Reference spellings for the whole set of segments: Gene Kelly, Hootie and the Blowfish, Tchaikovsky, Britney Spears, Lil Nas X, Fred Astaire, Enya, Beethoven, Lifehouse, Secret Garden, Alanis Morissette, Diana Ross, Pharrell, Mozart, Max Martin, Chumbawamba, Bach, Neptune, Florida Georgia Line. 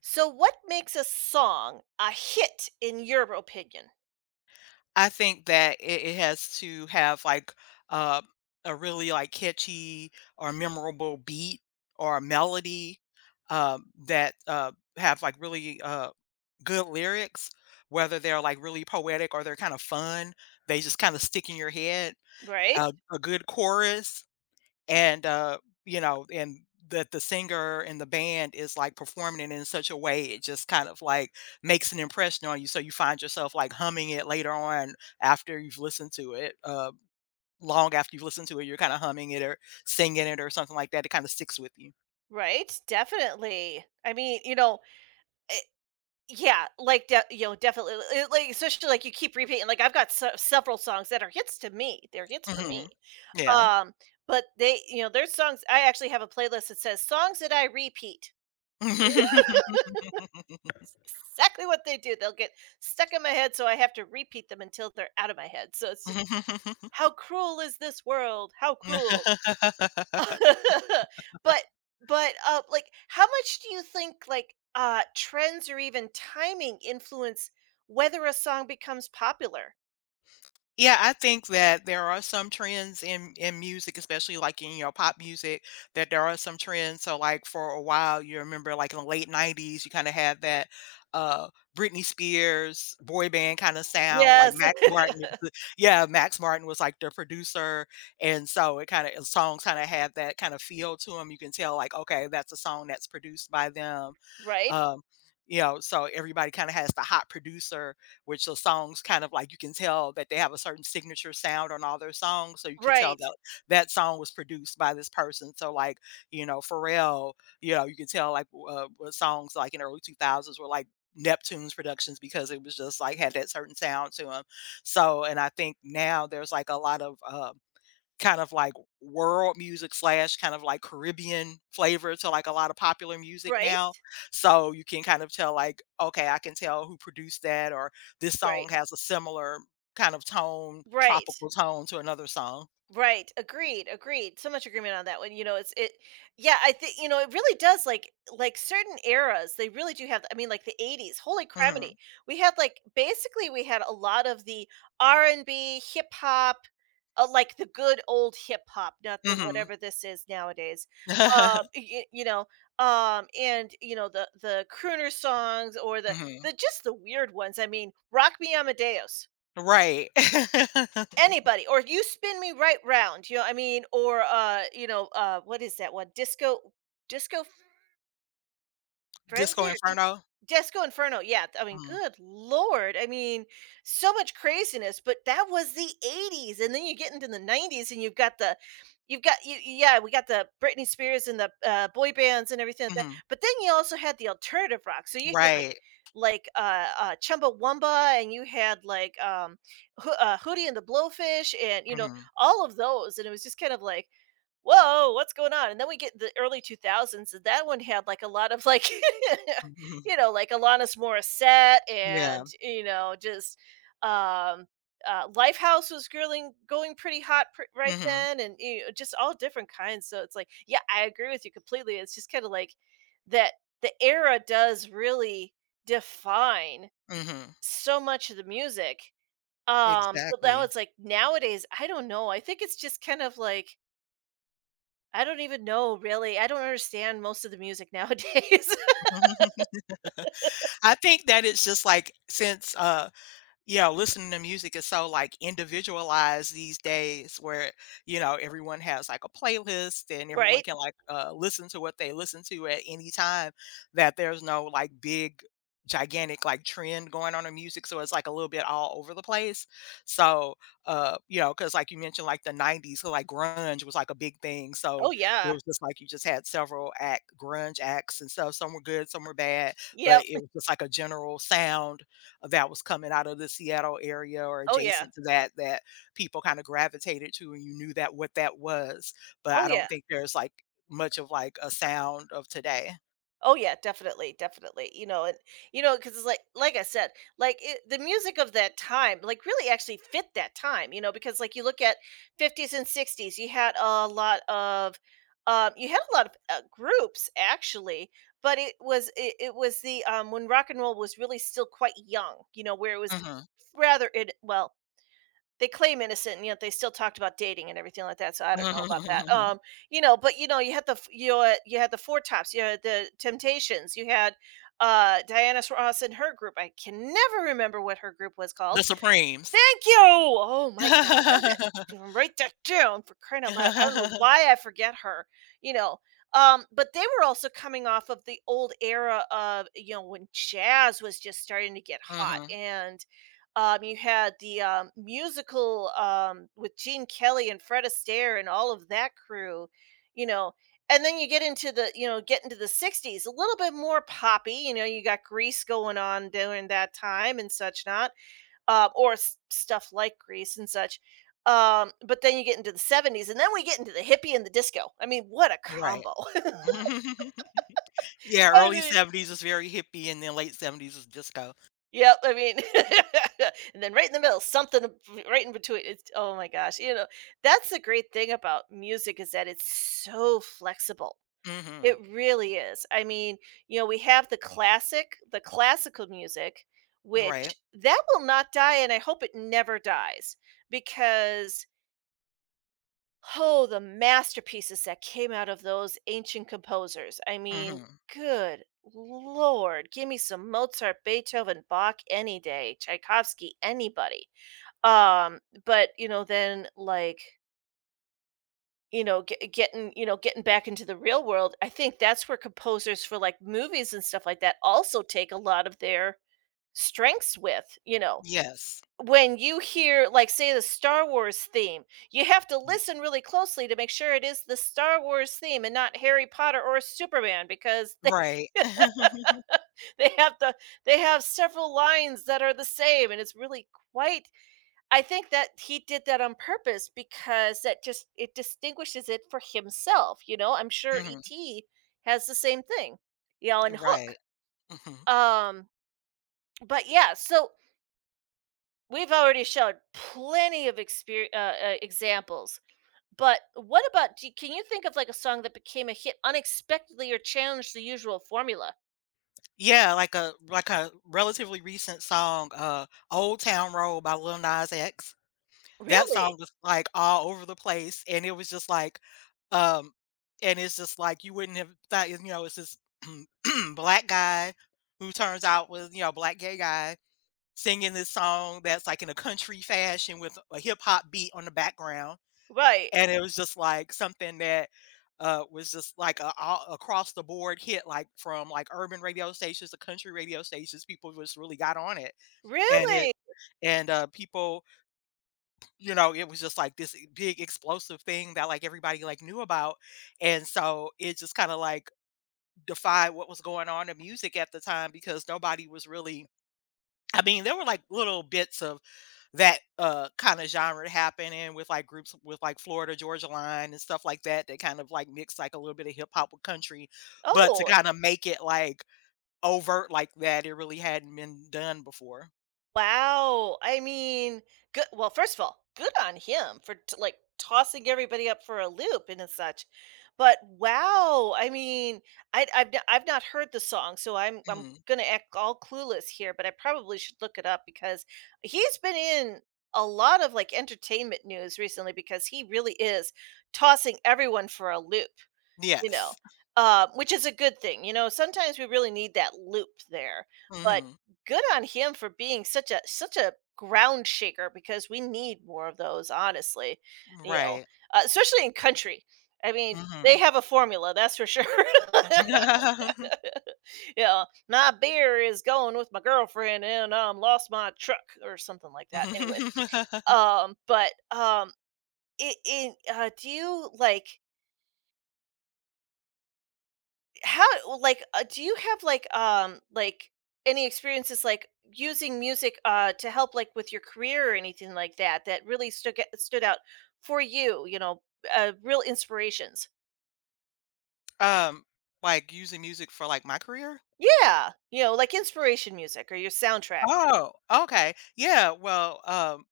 So, what makes a song a hit in your opinion? I think that it has to have like uh, a really like catchy or memorable beat or a melody, that have like really good lyrics, whether they're like really poetic or they're kind of fun. They just kind of stick in your head. Right? A good chorus and you know and that the singer and the band is like performing it in such a way it just kind of like makes an impression on you so you find yourself like humming it later on after you've listened to it, long after you've listened to it, you're kind of humming it or singing it or something like that. It kind of sticks with you. Right? Definitely. I mean, eh, yeah, like definitely. Like especially like you keep repeating. Like I've got several songs that are hits to me. They're hits for me. Hmm. Yeah. Um, but there's songs. I actually have a playlist that says songs that I repeat. Exactly what they do. They'll get stuck in my head, so I have to repeat them until they're out of my head. So it's just how cruel is this world? How cruel? but but like how much do you think like trends or even timing influence whether a song becomes popular? Yeah, I think that there are some trends in music, especially like in your pop music, that there are some trends. So like for a while, you remember like in the late '90s, you kind of had that uh Britney Spears boy band kind of sound, like Yes, Max Martin was Yeah, Max Martin was like the producer, and so it kind of songs kind of had that kind of feel to them. You can tell like, okay, that's a song that's produced by them. right, um, you know, so everybody kind of has the hot producer, which the songs kind of like, you can tell that they have a certain signature sound on all their songs. So you can tell right, that that song was produced by this person. So like, you know, Pharrell, you know, you can tell like what songs like in early 2000s were like Neptune's productions because it was just like had that certain sound to them. So, and I think now there's like a lot of kind of like world music slash kind of like Caribbean flavor to like a lot of popular music now. right, So you can kind of tell like, okay, I can tell who produced that or this right, song has a similar kind of tone, right. tropical tone to another song. Right. Agreed. Agreed. So much agreement on that one. You know, it's it. Yeah, I think you know it really does. Like certain eras, they really do have. I mean, like the '80s. Holy criminy! Mhm. We had like basically we had a lot of the R and B, hip hop, like the good old hip hop, not the Mhm. whatever this is nowadays. Uh, Mhm. you, you know, and you know the crooner songs or the just the weird ones. I mean, Rock Me Amadeus, Right. anybody, or "You spin me right round," you know, what I mean, or, what is that one? Disco Disco Frenzy Disco or just Inferno? Disco Inferno, yeah, I mean, Mhm. good lord, I mean, so much craziness, but that was the '80s, and then you get into the '90s and you've got the you've got you yeah, we got the Britney Spears and the, boy bands and everything like that, Mhm. but then you also had the alternative rock, so you had, like Right. Chumbawamba, and you had, like, Hootie and the Blowfish and, you know, Mhm. all of those, and it was just kind of like whoa, what's going on? And then we get the early 2000s, and that one had like a lot of like, Mhm. you know, like Alanis Morissette Yeah. and, you know, just um, Lifehouse was grilling, going pretty right Mhm. then, and you know, just all different kinds. So it's like, yeah, I agree with you completely. It's just kind of like that the era does really define Mhm. so much of the music. But now Exactly. it's like nowadays, I don't know. I think it's just kind of like I don't even know, really. I don't understand most of the music nowadays, I think that it's just like since Yeah, listening to music is so like individualized these days where, you know, everyone has like a playlist and everyone right? can like listen to what they listen to at any time, that there's no like big, gigantic like trend going on in music. So it's like a little bit all over the place. So, you know, because like you mentioned, like the '90s, so, like grunge was like a big thing. So Oh, it yeah. was just like you just had several act grunge acts and stuff. Some were good, some were bad, Yep. but it was just like a general sound that was coming out of the Seattle area or Oh, yeah. adjacent to that, that people kinda gravitated to, and you knew that what that was, but Oh, I don't yeah. think there's, like, much of, like, a sound of today. Oh, yeah, definitely, definitely. You know, and you know, because it's like I said, the music of that time, like really actually fit that time, you know, because like you look at '50s and '60s, you had a lot of, groups actually, but it was the when rock and roll was really still quite young, you know, where it was Mhm. rather it well They claim innocent, and yet they still talked about dating and everything like that, so I don't know about that, you know, but, you know, you had the Four Tops, you had the Temptations, you had, Diana Ross and her group, I can never remember what her group was called. The Supremes. Thank you! Oh my god, I'm gonna to write that down for crying out loud. I don't know why I forget her, you know? But they were also coming off of the old era of, you know, when jazz was just starting to get hot Mhm. and, you had the, musical, with Gene Kelly and Fred Astaire and all of that crew, you know? And then you get into the you know, get into the '60s, a little bit more poppy, you know, you got Grease going on during that time and such not, um, stuff like Grease and such. But then you get into the '70s, and then we get into the hippie and the disco. I mean, what a Right. combo! Yeah, I early mean, '70s is very hippie, and then late '70s is disco. yep, I mean, and then right in the middle, something right in between. It's oh my gosh, you know, that's the great thing about music is that it's so flexible. Mhm. It really is. I mean, you know, we have the classical music, Right. which that will not die, and I hope it never dies because oh, the masterpieces that came out of those ancient composers. I mean, Mhm. good lord, give me some Mozart, Beethoven, Bach any day, Tchaikovsky, anybody. Um, but you know, then like you know, getting you know, getting back into the real world. I think that's where composers for like movies and stuff like that also take a lot of their strengths with. You know, Yes. when you hear, like, say, the Star Wars theme, you have to listen really closely to make sure it is the Star Wars theme and not Harry Potter or Superman because Right. they have the they have several lines that are the same and it's really quite I think that he did that on purpose because that just it distinguishes it for himself, you know? I'm sure Mhm. ET has the same thing, you know, and Right. Hook. Mhm. Um, but yeah, so we've already shown plenty of examples. But what about do can you think of, like, a song that became a hit unexpectedly or challenged the usual formula? Yeah, like a relatively recent song, "Old Town Road" by Lil Nas X. That Really? song was, like, all over the place, and it was just like, um and it's just like you wouldn't have thought, you know, it's this black guy who turns out was, you know, black gay guy singing this song that's, like, in a country fashion with a hip hop beat on the background. Right. And it was just, like, something that, was just, like, a all across the board hit, like, from, like, urban radio stations to country radio stations, people just really got on it. And Really? it and, people you know, it was just, like, this e big explosive thing that, like, everybody, like, knew about. And so, it just kinda, like, defied what was going on in music at the time because nobody was really, I mean, there were like little bits of that kind of genre happening with like groups with like Florida Georgia Line and stuff like that that kind of like mix like a little bit of hip hop with country, but to Oh, kind of make it like overt like that, it really hadn't been done before. wow. I mean, good well, first of all, good on him for t like tossing everybody up for a loop and such. But wow, I mean, I've not heard the song, so I'm Hmm. gonna act all clueless here, but I probably should look it up because he's been in a lot of like entertainment news recently because he really is tossing everyone for a loop, you know, Yes. Which is a good thing. You know, sometimes we really need that loop there, but Hmm. good on him for being such a ground shaker because we need more of those. Honestly, you know, Right. Especially in country. I mean, Hmm. they have a formula, that's for sure. Yeah, my beer is going with my girlfriend, and lost my truck or something like that. Anyways, but it, it do you like? How like do you have like any experiences like using music to help like with your career or anything like that that really stood out for you, you know, real inspirations? um, like using music for like my career. Yeah, you know, like inspiration music or your soundtrack. Oh, okay. Yeah. Well,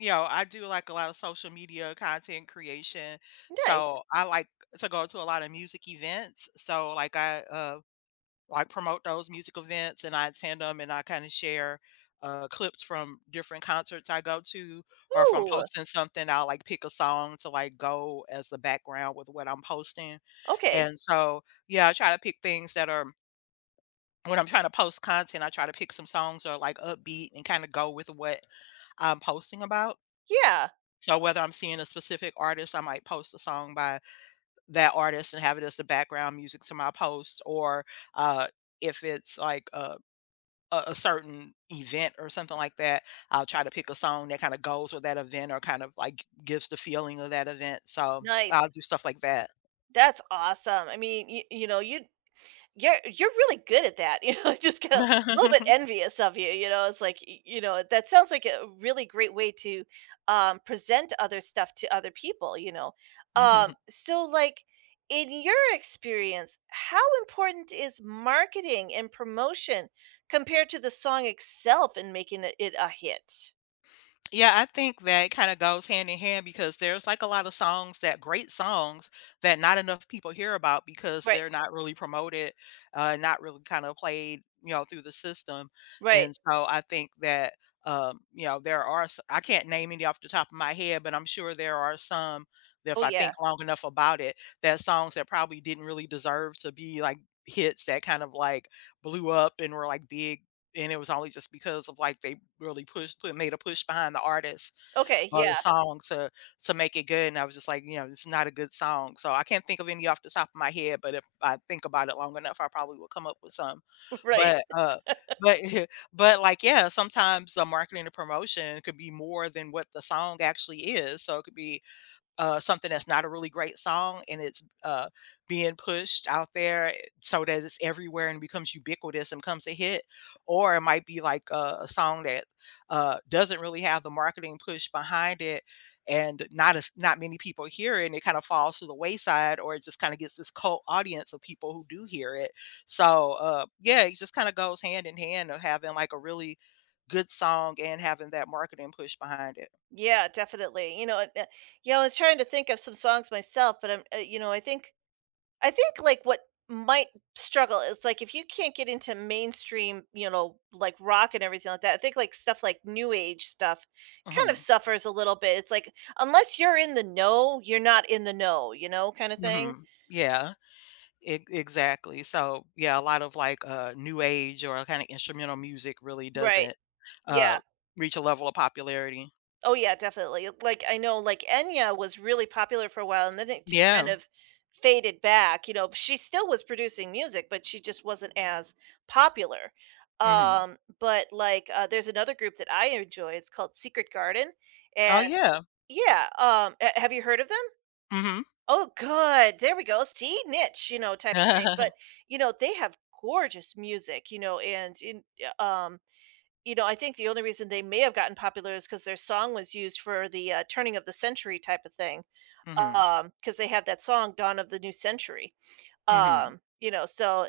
you know, I do like a lot of social media content creation, Nice. so I like to go to a lot of music events. So, like, I like promote those music events, and I attend them, and I kind of share clips from different concerts I go to, or if I'm Ooh, posting something, I'll like pick a song to like go as the background with what I'm posting. okay. And so, yeah, I try to pick things that are when I'm trying to post content. I try to pick some songs that are like upbeat and kind of go with what I'm posting about. Yeah. So whether I'm seeing a specific artist, I might post a song by that artist and have it as the background music to my posts, or uh, if it's like a certain event or something like that, I'll try to pick a song that kind of goes with that event or kind of like gives the feeling of that event. So Nice. I'll do stuff like that. That's awesome. I mean, you know, you're really good at that, you know, I just get a little bit envious of you, you know, it's like, y you know, that sounds like a really great way to, present other stuff to other people, you know? Mhm. So, like, in your experience, how important is marketing and promotion compared to the song itself in making it a hit? Yeah, I think that kind of goes hand in hand because there's like a lot of songs that great songs that not enough people hear about because Right, they're not really promoted, not really kind of played, you know, through the system. right. And so I think that, you know, there are, I can't name any off the top of my head, but I'm sure there are some that Oh, if I yeah. think long enough about it, that songs that probably didn't really deserve to be like hits that kind of like blew up and were like big and it was only just because of, like, they really pushed put made a push behind the artist Okay, or the yeah, song to make it good, and I was just like, you know, it's not a good song." So I can't think of any off the top of my head, but if I think about it long enough, I probably will come up with some. right. But, uh but but, like, yeah, sometimes the marketing and promotion could be more than what the song actually is. So it could be something that's not a really great song and it's being pushed out there so that it's everywhere and becomes ubiquitous and becomes a hit. Or it might be like a song that doesn't really have the marketing push behind it and not as not many people hear it and it kind of falls to the wayside or it just kind of gets this cult audience of people who do hear it. So yeah, it just kind of goes hand in hand of having like a really good song and having that marketing push behind it. Yeah, definitely, you know, yeah, I was trying to think of some songs myself, but I'm, you know, I think, like, what might struggle is, like, if you can't get into mainstream, you know, like, rock and everything like that, I think, like, stuff like new age stuff kind of Hmm. suffers a little bit. It's like, unless you're in the know, you're not in the know, you know, kinda Hmm. thing. Yeah. E Exactly. So, yeah, a lot of, like, new age or kinda instrumental music really Right. doesn't, Yeah. uh, reach a level of popularity. Oh yeah, definitely. Like I know like Enya was really popular for a while and then it just kind Yeah. of faded back, you know, she still was producing music, but she just wasn't as popular. Mhm. But like there's another group that I enjoy. It's called Secret Garden. Oh, And yeah. yeah, have you heard of them? Mhm. Oh good. There we go. See niche, you know, type of thing. But you know, they have gorgeous music, you know, and in um you know, I think the only reason they may have gotten popular is because their song was used for the, turning of the century type of thing. Mhm. Because they had that song, Dawn of the New Century, Mhm. um, you know, so,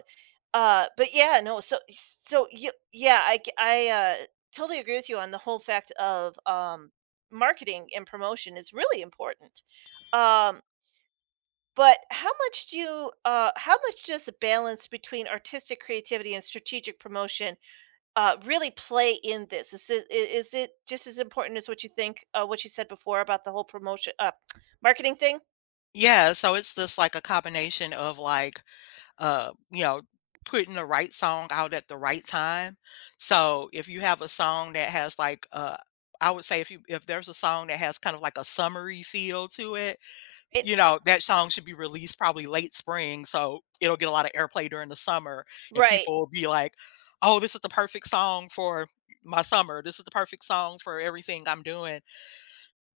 but yeah, no, so so you yeah, I c I, totally agree with you on the whole fact of, marketing and promotion is really important, um, but how much do you, how much does the balance between artistic creativity and strategic promotion really play in this? Is it, is it just as important as what you think? What you said before about the whole promotion, marketing thing, Yeah, so it's just, like, a combination of, like, you know, putting the right song out at the right time. So, if you have a song that has, like, I would say if you if there's a song that has kind of, like, a summery feel to it, right? you know, that song should be released probably late spring, so it'll get a lot of airplay during the summer, and Right, people will be like, "Oh, this is the perfect song for my summer. This is the perfect song for everything I'm doing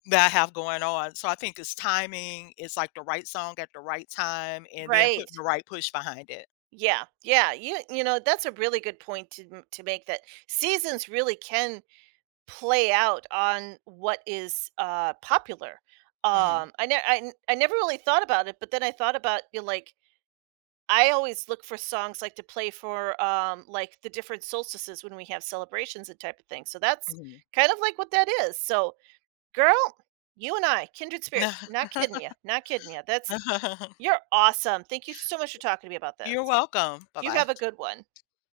that I have going on." So I think it's timing, it's like the right song at the right time, and then right. putting the right push behind it. Yeah, yeah. You know that's a really good point to make. That seasons really can play out on what is popular. Mhm, I, ne- I n- I never really thought about it, but then I thought about you know, like I always look for songs like to play for like the different solstices when we have celebrations and type of thing. So that's kind of like what that is. So girl, you and I, kindred spirits. Not mhm. kidding you. Not kidding you. That's you're awesome. Thank you so much for talking to me about this. You're welcome. You have Bye-bye. a good one.